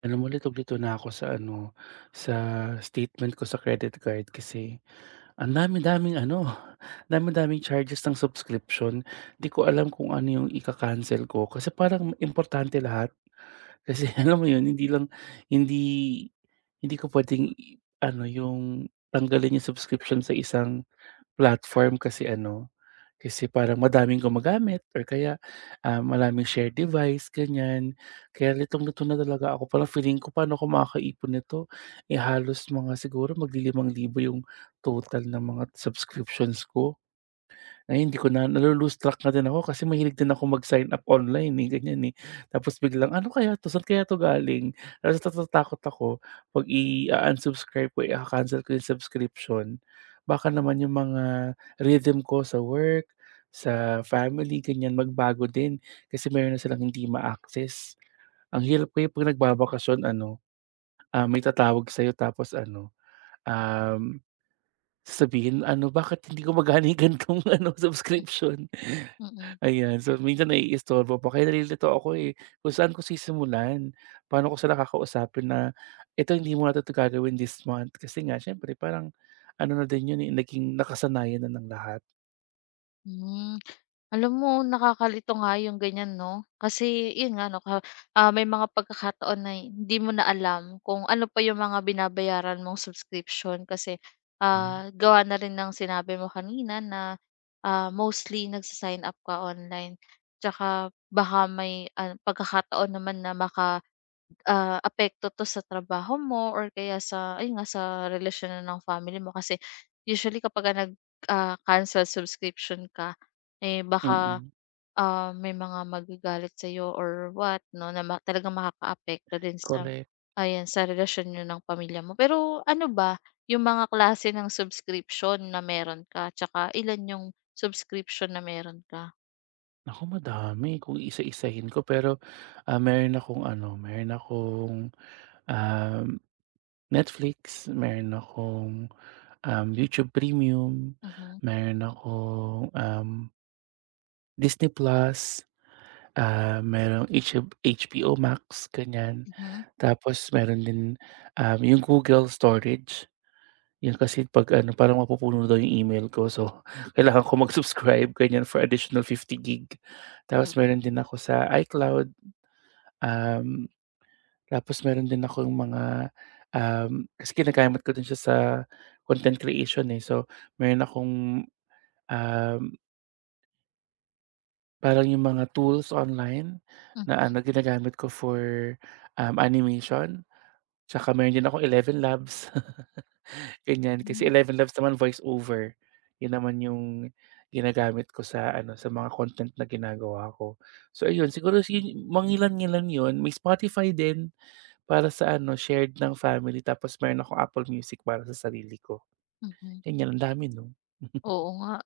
Alam mo, litong-lito na ako sa ano, sa statement ko sa credit card kasi ang dami-daming ano, dami-daming charges ng subscription. 'Di ko alam kung ano yung ika-cancel ko kasi parang importante lahat. Kasi alam mo yun, hindi lang, hindi hindi ko puwedeng ano, yung tanggalin yung subscription sa isang platform kasi parang madaming gumagamit or kaya, maraming shared device, ganyan. Kaya litong-lito na talaga ako, parang feeling ko, "Paano ako makakaipon nito?" Eh, halos mga siguro magli-5,000 yung total ng mga subscriptions ko. Ay, hindi ko na nalo-lose track na din ako kasi mahilig din ako mag-sign up online, eh, ganyan, eh. Tapos biglang, "Ano kaya 'to, saan kaya 'to galing?" Tapos natatakot ako 'pag i unsubscribe ko, ika-cancel ko yung subscription, baka naman yung mga rhythm ko sa work, sa family, ganyan, magbago din kasi meron na silang hindi ma-access. Ang hirap kaya 'pag nagbabakasyon ano, may tatawag sa'yo tapos ano, um sasabihin ano, "Bakit hindi gumagana yung ganitong ano, subscription?" Mm, Ayan, so minsan naiistorbo pa kaya nalilito ako, eh, kung saan ko sisimulan? Paano ko sila kakausapin na, ito hindi mo na 'to gagawin this month." Kasi nga siyempre parang ano na din 'yun, eh, naging nakasanayan na ng lahat. hmm. Alam mo, nakakalito nga yung ganyan 'no, kasi yun nga 'no, may mga pagkakataon na hindi mo na alam kung ano pa yung mga binabayaran mong subscription kasi, Hmm. Mm. Gawa na rin ng sinabi mo kanina, na mostly nagsa up ka online. Tsaka baka may, pagkakataon naman na apekto 'to sa trabaho mo, or kaya sa ayun nga, sa relasyon na ng family mo. Kasi usually kapagka cancel subscription ka, eh, baka, Mm-mm. May mga magagalit sa'yo or what 'no, na talagang makakaapekto din sa Correct. ayan, sa relasyon niyo ng pamilya mo. Pero ano ba yung mga klase ng subscription na meron ka, tsaka ilan yung subscription na meron ka? Naku, madami kung isa-isahin ko pero, meron akong ano, meron akong, um Netflix, meron akong, YouTube Premium, Mhm, meron akong, Disney Plus, merong HBO Max, ganyan. mhm, Tapos meron din, yung Google Storage, yun kasi 'pag ano parang mapupuno daw yung email ko, so kailangan ko mag-subscribe ganyan for additional 50 gig. Tapos meron din ako sa iCloud, um tapos meron din akong mga, kasi ginagamit ko din siya sa content creation, eh. So, meron akong, um, parang yung mga tools online hmm, na ano, ginagamit ko for, animation. Tsaka meron din akong eleven Labs ganyan. Kasi mhm, Eleven Labs naman voiceover. Yun naman yung ginagamit ko sa ano, sa mga content na ginagawa ko. So ayun, siguro si mangilan-ngilan yun. May Spotify din. Para sa ano, shared ng family, tapos meron akong Apple Music para sa sarili ko. mhm. Ganyan, ang dami 'no? Oo nga.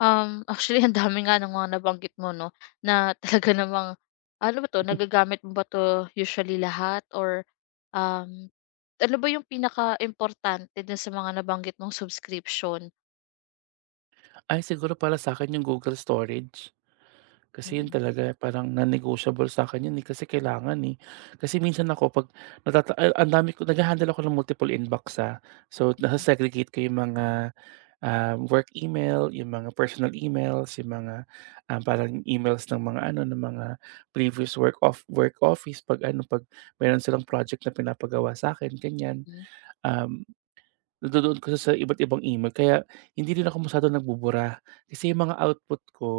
Actually ang dami nga ng mga nabanggit mo 'no, na talaga namang ano ba 'to, nagagamit mo ba 'to usually lahat, or um, ano ba yung pinakaimportante dun sa mga nabanggit mong subscription? Ay, siguro para sa akin yung Google Storage. Kasi yun Mm, talaga parang non-negotiable sa akin yun, eh, kasi kailangan, eh. Kasi minsan ako 'pag natata a ang dami ko, nagha-handle ako ng multiple inbox, So, nasa-segregate ko yung mga work email, yung mga personal emails, yung mga, parang emails ng mga ano, ng mga previous work office 'pag ano, 'pag meron silang project na pinapagawa sa akin, ganyan. mm. Um Nadodoon kasi sa iba't ibang email kaya hindi rin ako masyadong nagbubura. Kasi yung mga output ko,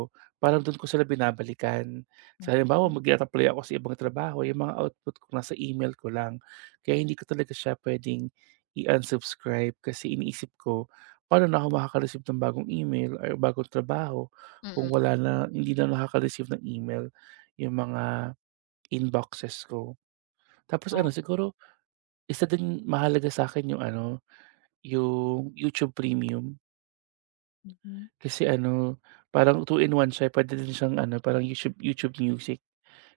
parang dun ko sila binabalikan. Sa halimbawa mag-i-apply ako sa ibang trabaho, yung mga output ko nasa email ko lang. Kaya hindi ko talaga siya puwedeng i-unsubscribe kasi iniisip ko, paano na ako makaka-receive ng bagong email or bagong trabaho kung Mm. wala na, hindi na nakaka-receive ng email yung mga inboxes ko. Tapos ano, Ah, siguro isa din mahalaga sa akin yung ano, yung YouTube Premium mhm. kasi ano, parang two in one siya, eh, din siyang ano, parang YouTube YouTube Music.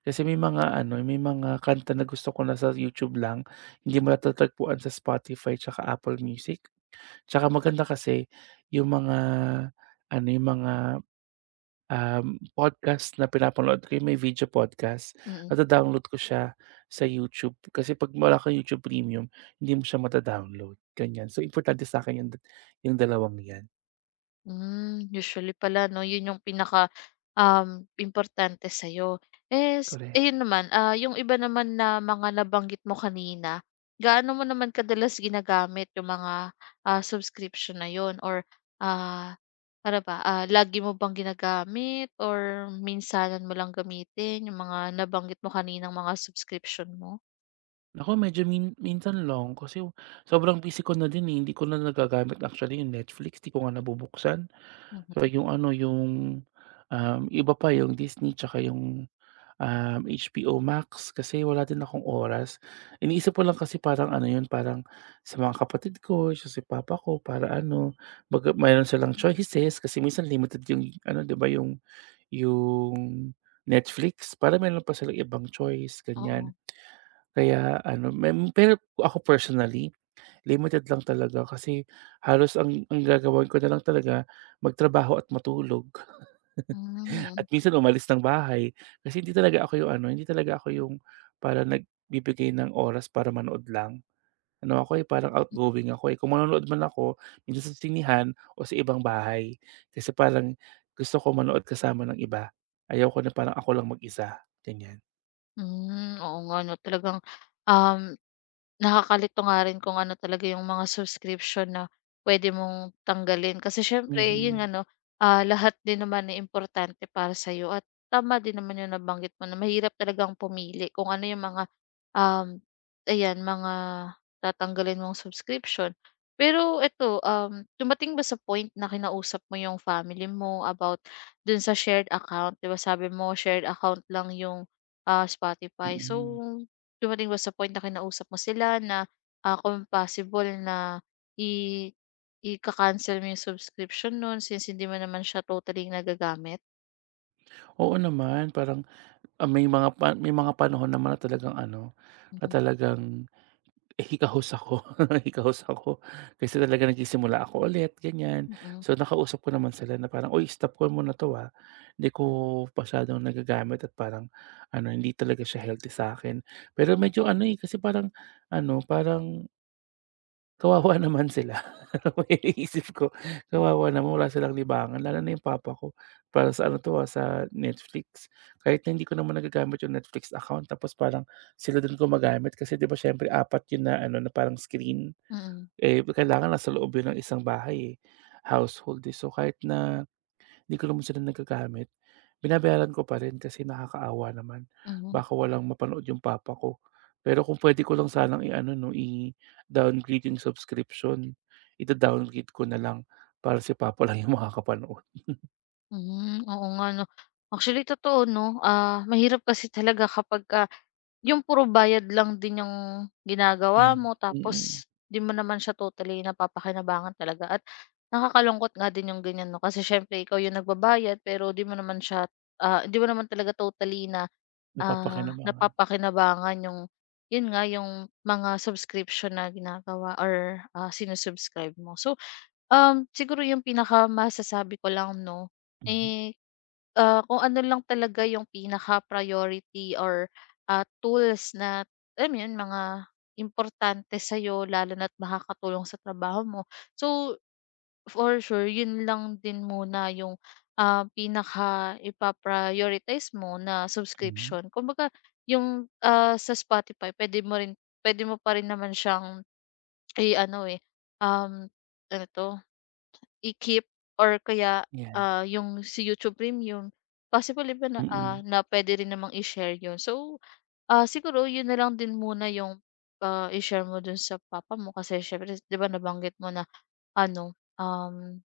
Kasi may mga ano, may mga kanta na gusto ko na sa YouTube lang, hindi mo natatagpuan sa Spotify tsaka Apple Music. Tsaka maganda kasi yung mga ano, yung mga, um, podcast na pinapanood ko, yung may video podcast, Mm, mm. nada-download ko siya sa YouTube. Kasi 'pag wala kang YouTube Premium, hindi mo siya mada-download, ganyan. So, importante sa akin yung dalawang 'yan, Hmm, usually pala 'no, 'yun yung pinaka, importante sa'yo. Es korek. yun naman, ah, yung iba naman na mga nabanggit mo kanina, gaano mo naman kadalas ginagamit yung mga, subscription na 'yun, or ah, ano ba, lagi mo bang ginagamit or minsanan mo lang gamitin yung mga nabanggit mo kaninang mga subscription mo? Naku, medyo minsan lang kasi sobrang busy ko na din, eh, hindi ko na nagagamit actually yung Netflix, 'di ko nga nabubuksan. So Mhm, yung ano, yung, iba pa yung Disney tsaka yung, HBO Max kasi wala din akong oras. Iniisip ko lang kasi parang ano yun, parang sa mga kapatid ko, sa si papa ko para ano, baga mayroon silang choices kasi minsan limited yung ano, 'di ba, yung yung Netflix para meron pa silang ibang choice, oo. ganyan. Kaya ano, pero ako personally, limited lang talaga kasi halos ang gagawin ko na lang talaga magtrabaho at matulog Hmm, at minsan umalis ng bahay. Kasi hindi talaga ako yung ano, hindi talaga ako yung parang nagbibigay ng oras para manood lang. Ano ako, eh, parang outgoing ako, eh. Kung manonood man ako, minsan sa sinihan o sa ibang bahay. Kasi parang gusto ko manood kasama ng iba. Ayaw ko na parang ako lang mag-isa, ganyan. hmm, oo nga 'no, talagang um nakakalito nga rin kung ano talaga yung mga subscription na pwede mong tanggalin. Kasi siyempre yun Mhm, nga 'no, lahat din naman ay importante para sa'yo, at tama din naman yung nabanggit mo na mahirap talagang pumili kung ano yung mga, um, ayan, mga tatanggalin mong subscription. Pero eto, dumating ba sa point na kinausap mo yung family mo about dun sa shared account? 'Di ba sabi mo shared account lang yung, Spotify? So mm. dumating ba sa point na kinausap mo sila na, kung possible na i i cancel mo yung subscription nun since hindi mo naman siya totally nagagamit? Oo naman, parang may mga may mga panahon naman na talagang ano, na Mhm, talagang hikahos ako, hikahos ako. Kasi talaga nagsisimula ako ulit, ganyan. mm, So, nakausap ko naman sila na parang, "Uy, stop ko muna 'to, ah. Hindi ko masyadong nagagamit at parang ano, hindi talaga siya healthy sa akin. Pero medyo ano, eh, kasi parang kawawa naman sila. Maiisip ko, kawawa naman, wala silang libangan, lalo na yung papa ko. Para sa ano 'to, sa Netflix. Kahit na hindi ko naman nagagamit yung Netflix account, tapos parang sila din gumagamit kasi 'di ba siyempre apat yun na ano, na parang screen. mm, Eh, kailangan nasa loob yun ng isang bahay, eh, household, eh. So, kahit na hindi ko naman sila nagagamit, binabayaran ko pa rin kasi nakakaawa naman. mhm, Baka walang mapanood yung papa ko. Pero kung puwede ko lang sanang i-ano 'no, i-downgrade yung subscription, ida-downgrade ko na lang para si papa lang yung makakapanood. mhm, oo nga 'no. Actually totoo 'no, ah, mahirap kasi talaga kapag yung puro bayad lang din yung ginagawa Ayan, mo, mm, tapos di mo naman siya totally napapakinabangan talaga, at nakakalungkot nga din yung ganyan 'no, kasi siyempre ikaw yung nagbabayad pero di mo naman siya, di mo naman talaga totally na, napapakinabangan. napapakinabangan yung yun nga, yung mga subscription na ginagawa, or sinu-subscribe mo. So, siguro yung pinaka masasabi ko lang 'no, Mhm, eh kung ano lang talaga yung pinaka-priority, or tools na alam mo yun, mga importante sa'yo lalo na't makakatulong sa trabaho mo. So for sure yun lang din muna yung, pinaka ipa mo na mhm, subscription. Kumbaga yung, sa Spotify puwede mo pa rin naman siyang i-ano, eh, um, ano 'to, i-keep, or kaya, 'yan, yung si YouTube Premium, possible 'di ba na, ah, mm, na puwede rin namang i-share yun. So, siguro yun na lang din muna yung, i-share mo dun sa papa mo kasi siyempre 'di ba nabanggit mo na ano, um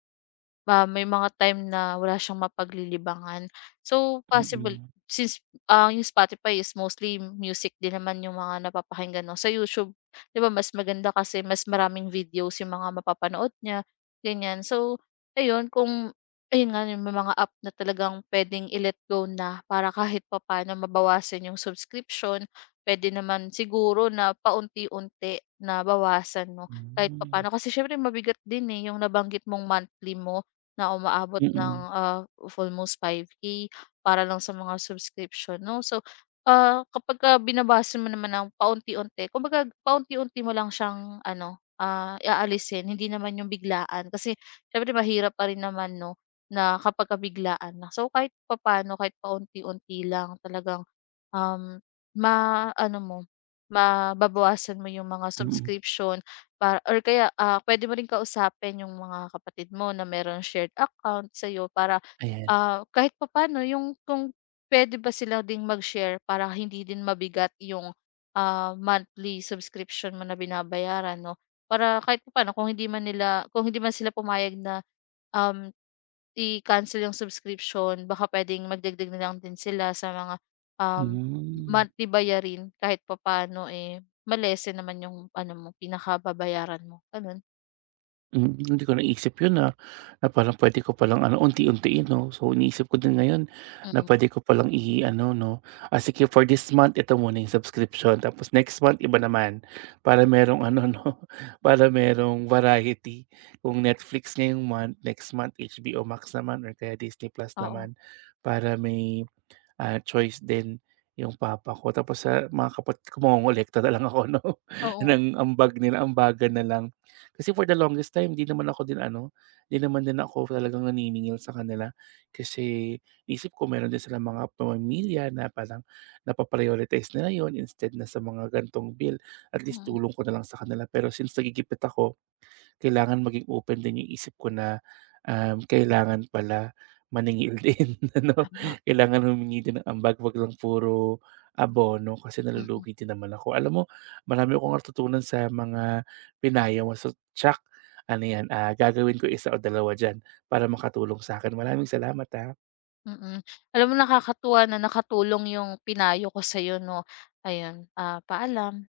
Ah, may mga time na wala siyang mapaglilibangan. So mm, possible mm. since, yung Spotify is mostly music din naman yung mga napapakinggan 'no. Sa YouTube, 'di ba mas maganda kasi mas maraming videos yung mga mapapanood niya, ganyan. So ayun, kung ayun nga, yung may mga app na talagang puwedeng i-let go na para kahit papaano mabawasan yung subscription. Pwede naman siguro na paunti-unti na bawasan 'no, kahit Hmm, papaano. Kasi siyempre mabigat din, eh, yung nabanggit mong monthly mo, na umaabot ng, mm, of almost 5K para lang sa mga subscription 'no. So, kapagka binabase mo naman ng paunti-unti, kumbaga paunti-unti mo lang siyang ano, aalisin, hindi naman yung biglaan. Kasi siyempre mahirap pa rin naman 'no, na kapagka biglaan na. So kahit papaano, kahit paunti-unti lang talagang Um, ma-ano mo, mababawasan mo yung mga mm, subscription, para, or kaya, pwede mo rin kausapin yung mga kapatid mo na meron shared account sa'yo, para ayan, kahit papaano yung, kung pwede ba sila ding mag-share para hindi din mabigat yung, monthly subscription mo na binabayaran 'no. Para kahit papaano, kung hindi man sila pumayag na, um i-cancel yung subscription, baka puwedeng magdagdag na lang din sila sa mga, um, hmm. monthly bayarin kahit papaano, eh, ma-lessen naman yung ano mo, pinakababayaran mo, gano'n. Hmm, hindi ko naisip yun, na na parang puwede ko palang ano, unti-untiin 'no. So, iniisip ko din ngayon na Mm, puwede ko palang i-ano 'no, sige for this month ito muna yung subscription tapos next month iba naman. Para merong ano 'no, para merong variety. Kung Netflix ngayong month, next month HBO Max naman or kaya Disney Plus oo. naman para may choice din yung papa ko. Tapos sa mga kumongolekta na lang ako 'no, Oo, ng ambag nila, ambagan na lang. Kasi for the longest time, 'di naman din ako talagang naniningil sa kanila. Kasi iniisip ko meron din silang mga pamilya na parang napa-prioritize nila yon instead na sa mga gantong bill, at least mm, tulong ko na lang sa kanila. Pero since nagigipit ako, kailangan maging open din yung isip ko na, kailangan pala maningil din ano, tama, kailangan humingi din ng ambag, 'wag lang puro abono kasi mm, nalulugi din naman ako. Alam mo, marami akong natutunan sa mga pinaya mo so tiyak ano 'yan, gagawin ko isa o dalawa diyan para makatulong sa sa'kin. Maraming salamat, ah. mm. Alam mo, nakakatuwa na nakatulong yung pinayo ko sa'yo 'no. Ayun, paalam.